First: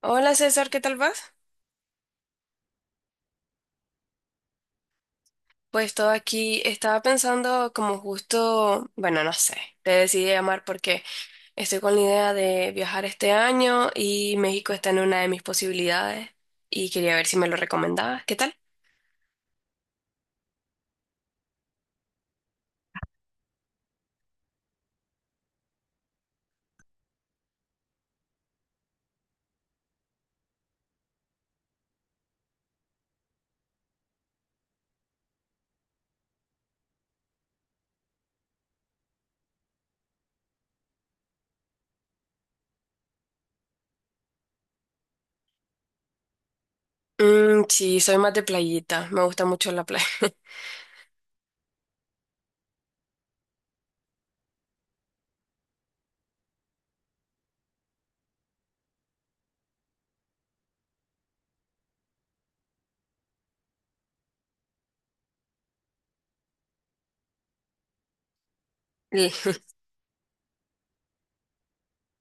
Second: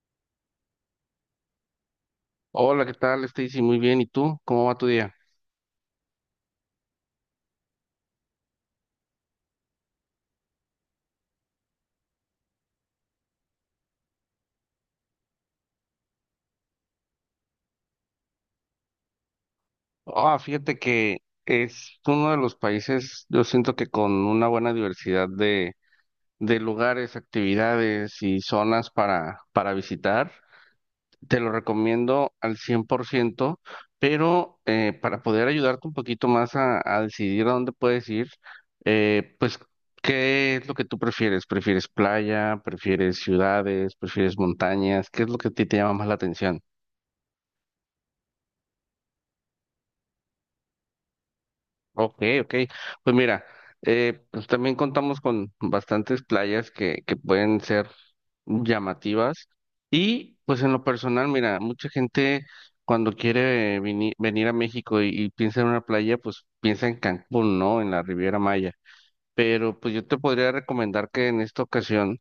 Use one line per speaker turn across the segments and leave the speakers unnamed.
Hola César, ¿qué tal vas?
Hola, ¿qué tal, Stacy? Muy bien. ¿Y tú? ¿Cómo va tu día?
Pues todo aquí estaba pensando como justo, bueno, no sé, te decidí llamar porque estoy con la idea de viajar este año y México está en una de mis posibilidades y quería ver si me lo recomendabas, ¿qué tal?
Ah, fíjate que es uno de los países, yo siento que con una buena diversidad de lugares, actividades y zonas para visitar. Te lo recomiendo al 100%. Pero para poder ayudarte un poquito más a decidir a dónde puedes ir, eh, pues, ¿qué es lo que tú prefieres? ¿Prefieres playa? ¿Prefieres ciudades? ¿Prefieres montañas? ¿Qué es lo que a ti te llama más la atención?
Sí, soy más de playita, me gusta mucho la playa.
Ok, ok. Pues mira, pues también contamos con bastantes playas que pueden ser llamativas. Y pues en lo personal, mira, mucha gente cuando quiere venir a México y piensa en una playa, pues piensa en Cancún, ¿no? En la Riviera Maya.
Sí,
Pero pues yo te podría recomendar que en esta ocasión,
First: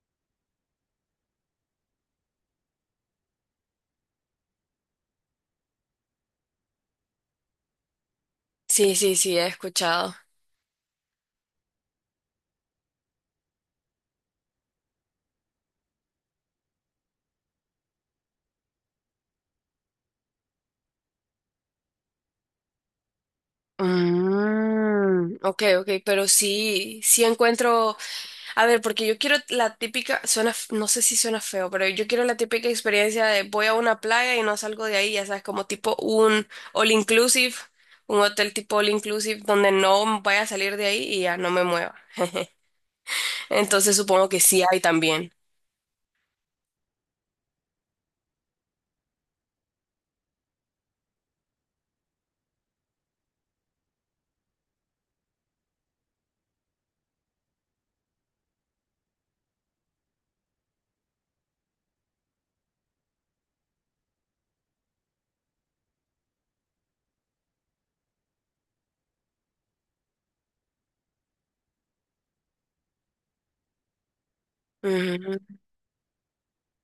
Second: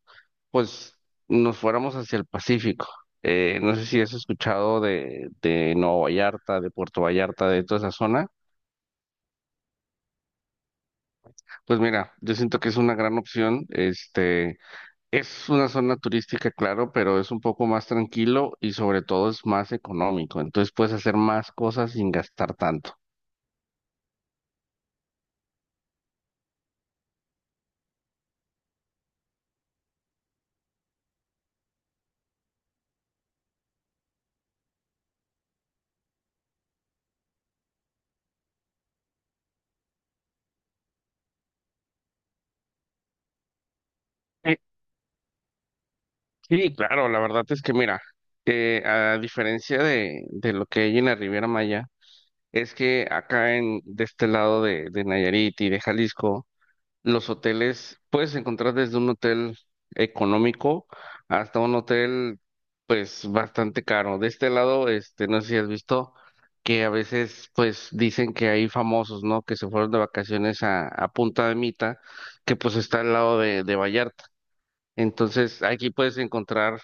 pues nos fuéramos hacia el Pacífico. No sé si has escuchado de Nueva Vallarta, de Puerto Vallarta, de toda esa zona.
sí, sí, he escuchado.
Pues mira, yo siento que es una gran opción. Este, es una zona turística, claro, pero es un poco más tranquilo y sobre todo es más económico. Entonces puedes hacer más cosas sin gastar tanto.
Ok, ok, pero sí, sí encuentro. A ver, porque yo quiero la típica, suena, no sé si suena feo, pero yo quiero la típica experiencia de voy a una playa y no salgo de ahí, ya sabes, como tipo un all inclusive, un hotel tipo all inclusive donde no vaya a salir de ahí y ya no me mueva. Entonces supongo que
Eh,
sí hay también.
Sí, claro, la verdad es que mira, a diferencia de lo que hay en la Riviera Maya, es que acá en de este lado de Nayarit y de Jalisco. Los hoteles, puedes encontrar desde un hotel económico hasta un hotel, pues, bastante caro. De este lado, este, no sé si has visto que a veces, pues, dicen que hay famosos, ¿no? Que se fueron de vacaciones a Punta de Mita, que pues está al lado de Vallarta.
Ujú.
Entonces, aquí puedes encontrar,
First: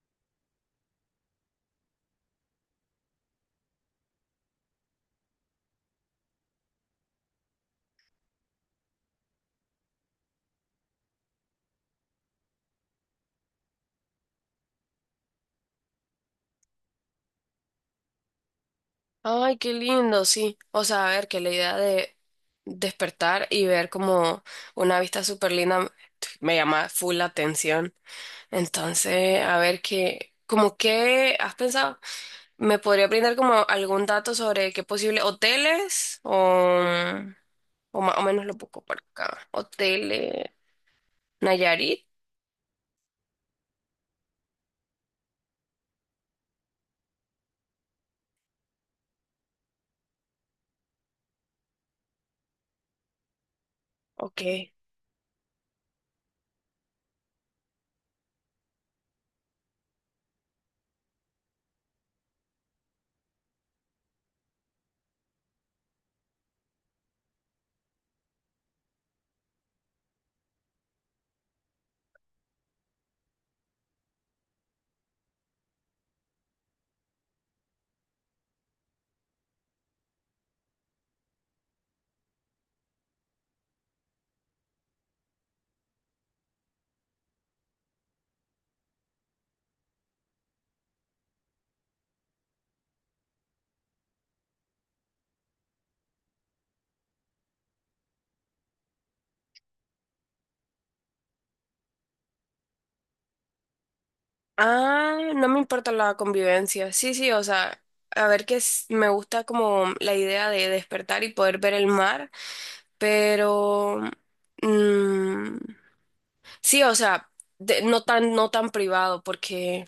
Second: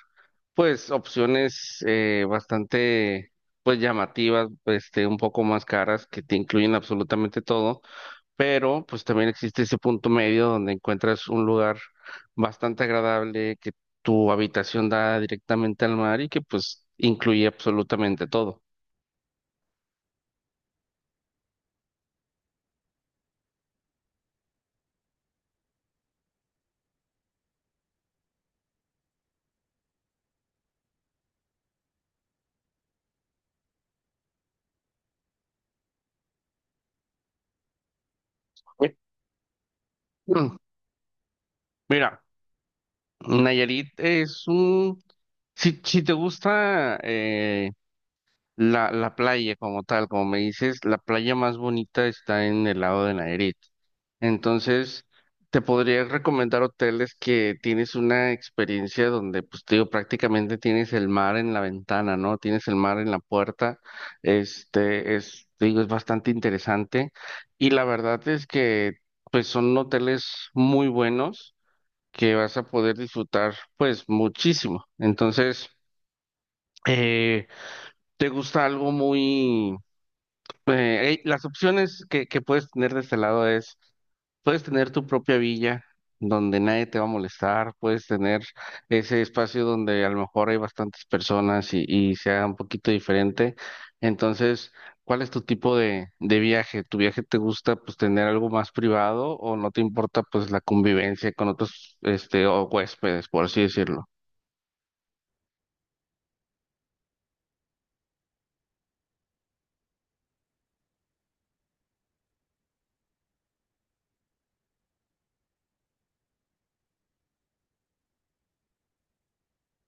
pues, opciones bastante, pues, llamativas, este, un poco más caras, que te incluyen absolutamente todo. Pero pues también existe ese punto medio donde encuentras un lugar bastante agradable, que tu habitación da directamente al mar y que pues incluye absolutamente todo.
Ay, qué lindo, sí. O sea, a ver, que la idea de despertar y ver como una vista súper linda me llama full la atención. Entonces, a ver qué, como qué has pensado, ¿me podría brindar como algún dato sobre qué posible hoteles o más o menos lo busco por acá? Hoteles
Mm.
Nayarit,
Mira, Nayarit es un... Si, si te gusta... la playa como tal, como me dices, la playa más bonita está en el lado de Nayarit.
ok.
Entonces, te podría recomendar hoteles que tienes una experiencia donde, pues, te digo, prácticamente tienes el mar en la ventana, ¿no? Tienes el mar en la puerta. Este es, te digo, es bastante interesante. Y la verdad es que, pues, son hoteles muy buenos que vas a poder disfrutar, pues, muchísimo. Entonces, eh, ¿te gusta algo muy... las opciones que puedes tener de este lado es, puedes tener tu propia villa donde nadie te va a molestar, puedes tener ese espacio donde a lo mejor hay bastantes personas y sea un poquito diferente. Entonces, ¿cuál es tu tipo de viaje? ¿Tu viaje te gusta pues tener algo más privado o no te importa pues la convivencia con otros este o huéspedes, por así decirlo?
Ah, no me importa la convivencia. Sí, sí, o sea, a ver que me gusta como la idea de despertar y poder ver el mar, pero mm, sí, o sea, no tan, no tan privado, porque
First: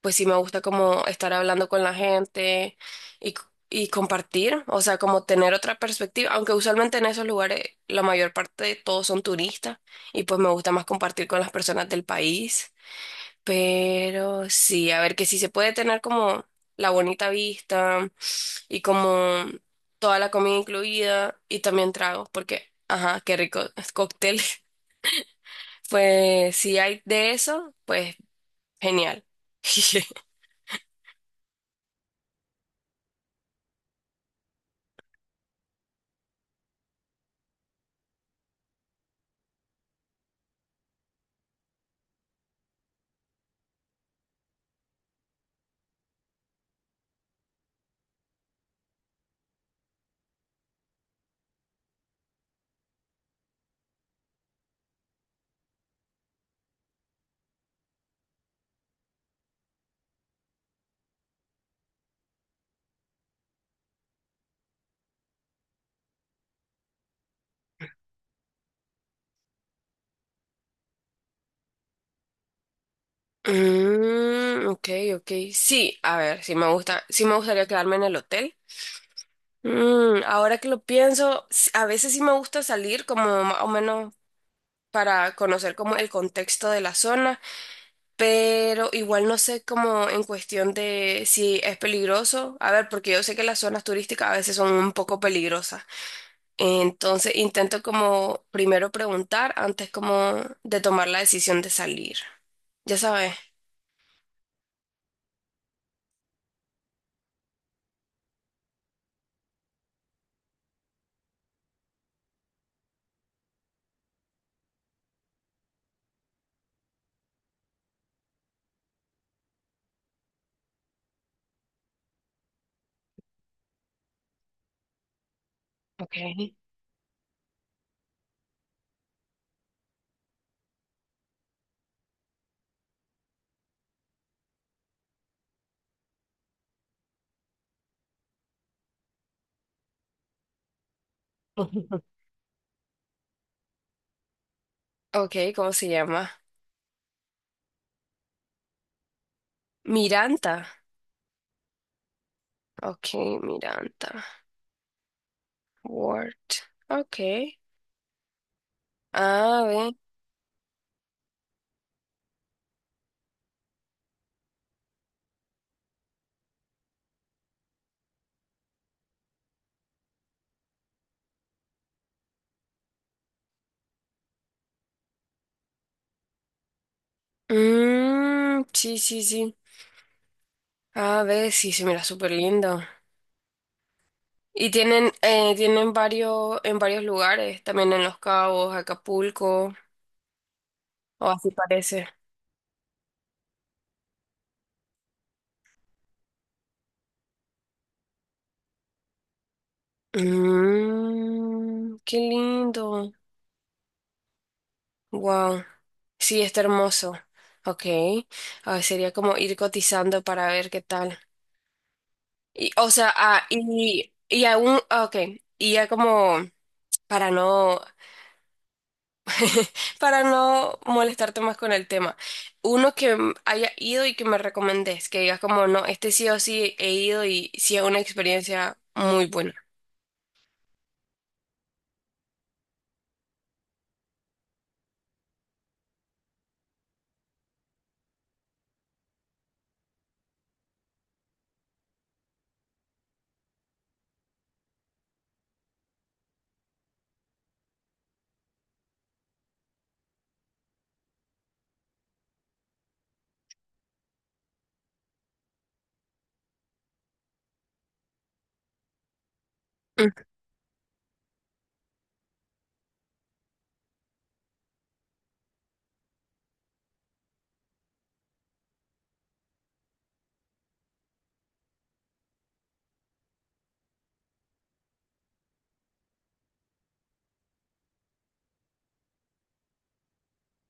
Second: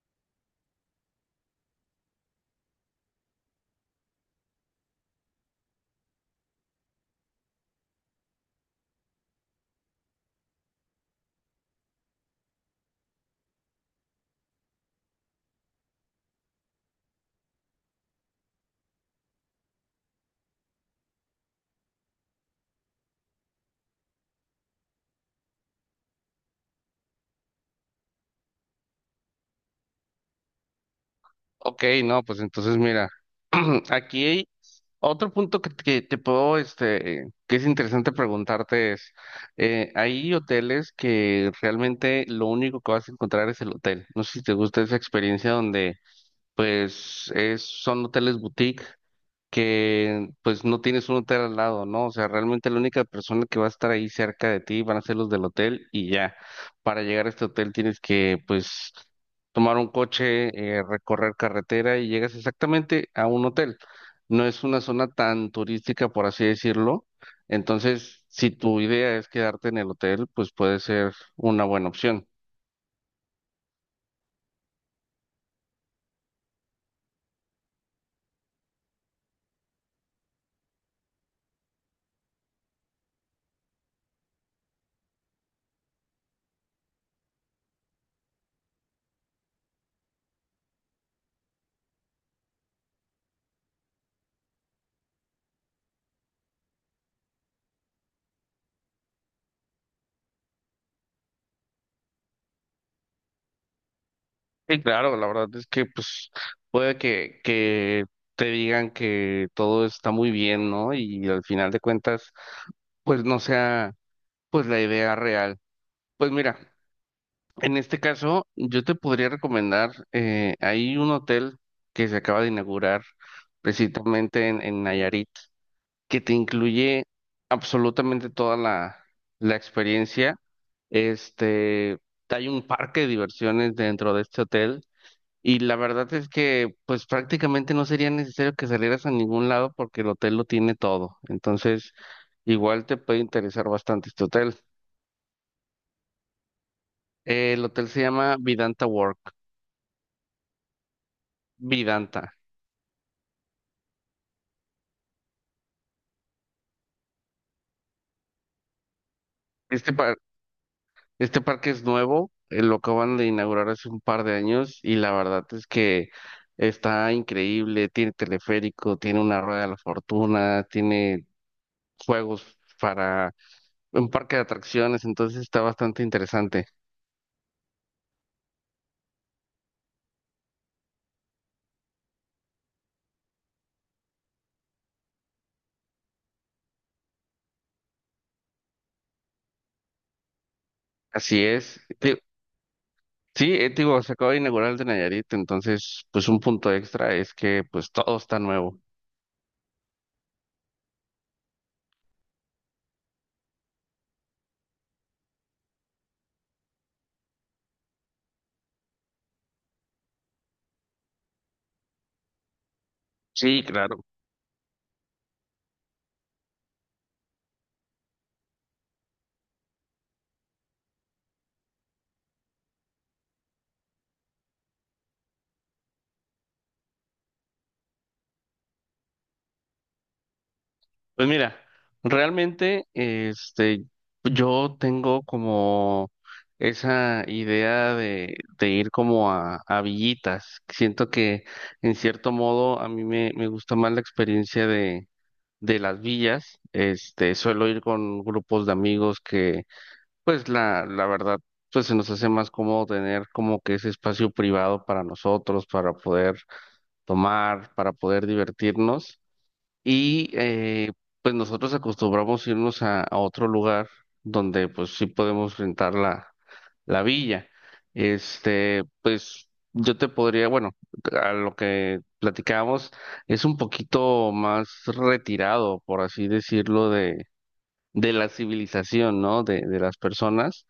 pues sí me gusta como estar hablando con la gente y, c- y compartir, o sea, como tener otra perspectiva, aunque usualmente en esos lugares la mayor parte de todos son turistas y pues me gusta más compartir con las personas del país, pero sí, a ver que sí se puede tener como la bonita vista y como toda la comida incluida y también tragos, porque, ajá, qué rico, cócteles. Pues si hay de eso, pues genial.
Ok, no, pues entonces mira. Aquí hay otro punto que te puedo, este, que es interesante preguntarte es, hay hoteles que realmente lo único que vas a encontrar es el hotel. No sé si te gusta esa experiencia donde, pues, es, son hoteles boutique que pues no tienes un hotel al lado, ¿no? O sea, realmente la única persona que va a estar ahí cerca de ti van a ser los del hotel y ya. Para llegar a este hotel tienes que pues tomar un coche, recorrer carretera y llegas exactamente a un hotel. No es una zona tan turística, por así decirlo. Entonces, si tu idea es quedarte en el hotel, pues puede ser una buena opción.
Ok, ok. Sí, a ver, sí me gusta, sí me gustaría quedarme en el hotel. Ahora que lo pienso, a veces sí me gusta salir como más o menos para conocer como el contexto de la zona, pero igual no sé como en cuestión de si es peligroso. A ver, porque yo sé que las zonas turísticas a veces son un poco peligrosas. Entonces intento como primero preguntar antes como de tomar la decisión de salir. Ya sabes.
Sí, claro, la verdad es que pues puede que te digan que todo está muy bien, ¿no? Y al final de cuentas, pues no sea pues la idea real. Pues mira, en este caso yo te podría recomendar, hay un hotel que se acaba de inaugurar precisamente en Nayarit, que te
Okay.
incluye absolutamente toda la experiencia. Este, hay un parque de diversiones dentro de este hotel y la verdad es que pues prácticamente no sería necesario que salieras a ningún lado porque el hotel lo tiene todo. Entonces, igual te puede interesar bastante este hotel.
Ok, ¿cómo se llama?
El hotel se llama Vidanta Work.
Miranda.
Vidanta.
Ok, Miranda. Word. Ok. A ver.
Este par- este parque es nuevo, lo acaban de inaugurar hace un par de años y la verdad es que está increíble. Tiene teleférico, tiene una rueda de la fortuna, tiene juegos para un parque de atracciones, entonces está bastante interesante.
Sí, sí, sí. A ver, sí, se mira súper lindo. Y tienen, tienen varios, en varios lugares, también en Los Cabos, Acapulco, o
Así
así
es.
parece.
Sí, digo, se acaba de inaugurar el de Nayarit, entonces, pues un punto extra es que pues todo está nuevo.
Mmm, qué lindo. Wow. Sí, está hermoso. Ok. Ah, sería como ir cotizando para ver qué tal. Y, o sea, ah,
Sí, claro.
y aún, ah, ok, y ya como para no, para no molestarte más con el tema, uno que haya ido y que me recomendés, que digas como, no, este sí o sí he ido y sí es una experiencia muy buena.
Pues mira, realmente, este, yo tengo como esa idea de ir como a villitas. Siento que en cierto modo a mí me gusta más la experiencia de las villas. Este, suelo ir con grupos de amigos que pues la verdad, pues se nos hace más cómodo tener como que ese espacio privado para nosotros, para poder tomar, para poder divertirnos.
Mm,
Y pues nosotros acostumbramos irnos a otro lugar donde pues sí podemos rentar la villa. Este, pues yo te podría, bueno, a lo que platicábamos, es un poquito más retirado, por así decirlo, de la civilización, ¿no? De las personas.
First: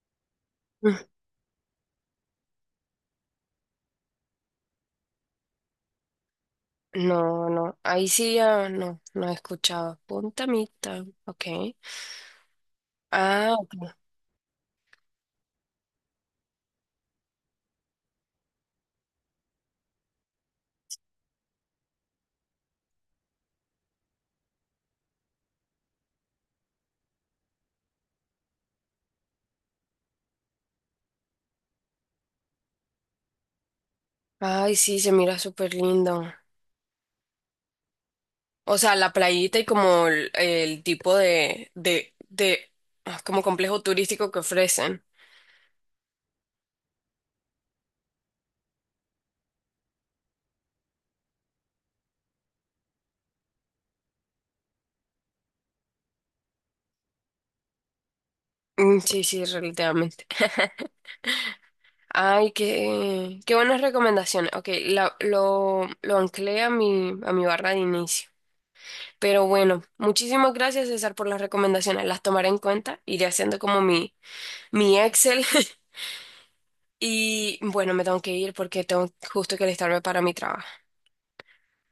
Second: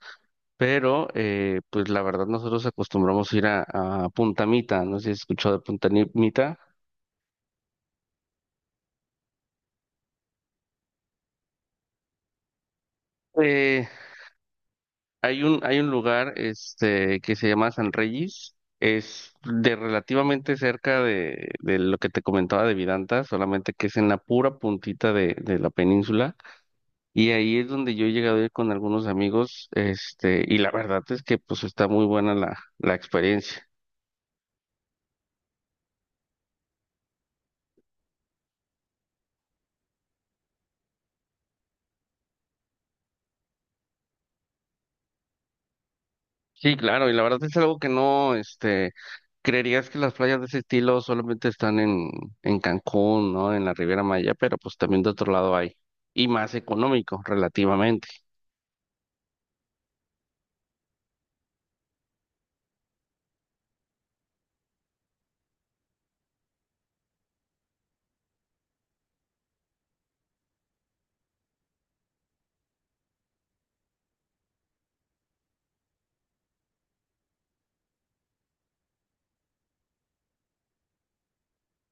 mm.
Pero, pues la verdad, nosotros acostumbramos ir a Punta Mita, no sé si has escuchado de Punta Ni- Mita.
No, no, ahí sí ya no, no he escuchado. Punta Mita, ok. Ah,
Eh,
ok.
Hay un, hay un lugar este, que se llama San Reyes, es de relativamente cerca de lo que te comentaba de Vidanta, solamente que es en la pura puntita de la península. Y ahí es donde yo he llegado a ir con algunos amigos, este, y la verdad es que pues está muy buena la experiencia.
Ay, sí, se mira súper lindo. O sea, la playita y como el tipo de, ah, como complejo turístico que ofrecen.
Sí, claro, y la verdad es algo que no, este... Creerías que las playas de ese estilo solamente están en Cancún, ¿no? En la Riviera Maya, pero pues también de otro lado hay. Y más económico, relativamente.
Mm, sí, sí, relativamente. Ay, qué, qué buenas recomendaciones. Ok, lo anclé a mi barra de inicio. Pero bueno, muchísimas gracias, César, por las recomendaciones. Las tomaré en cuenta. Iré haciendo como mi Excel. Y bueno, me tengo que ir porque tengo justo que alistarme para mi trabajo.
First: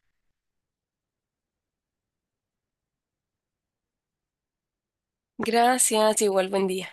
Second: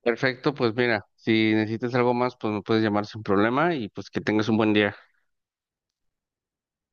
Perfecto, pues mira, si necesitas algo más, pues me puedes llamar sin problema y pues que tengas un buen día.
Gracias, igual buen día.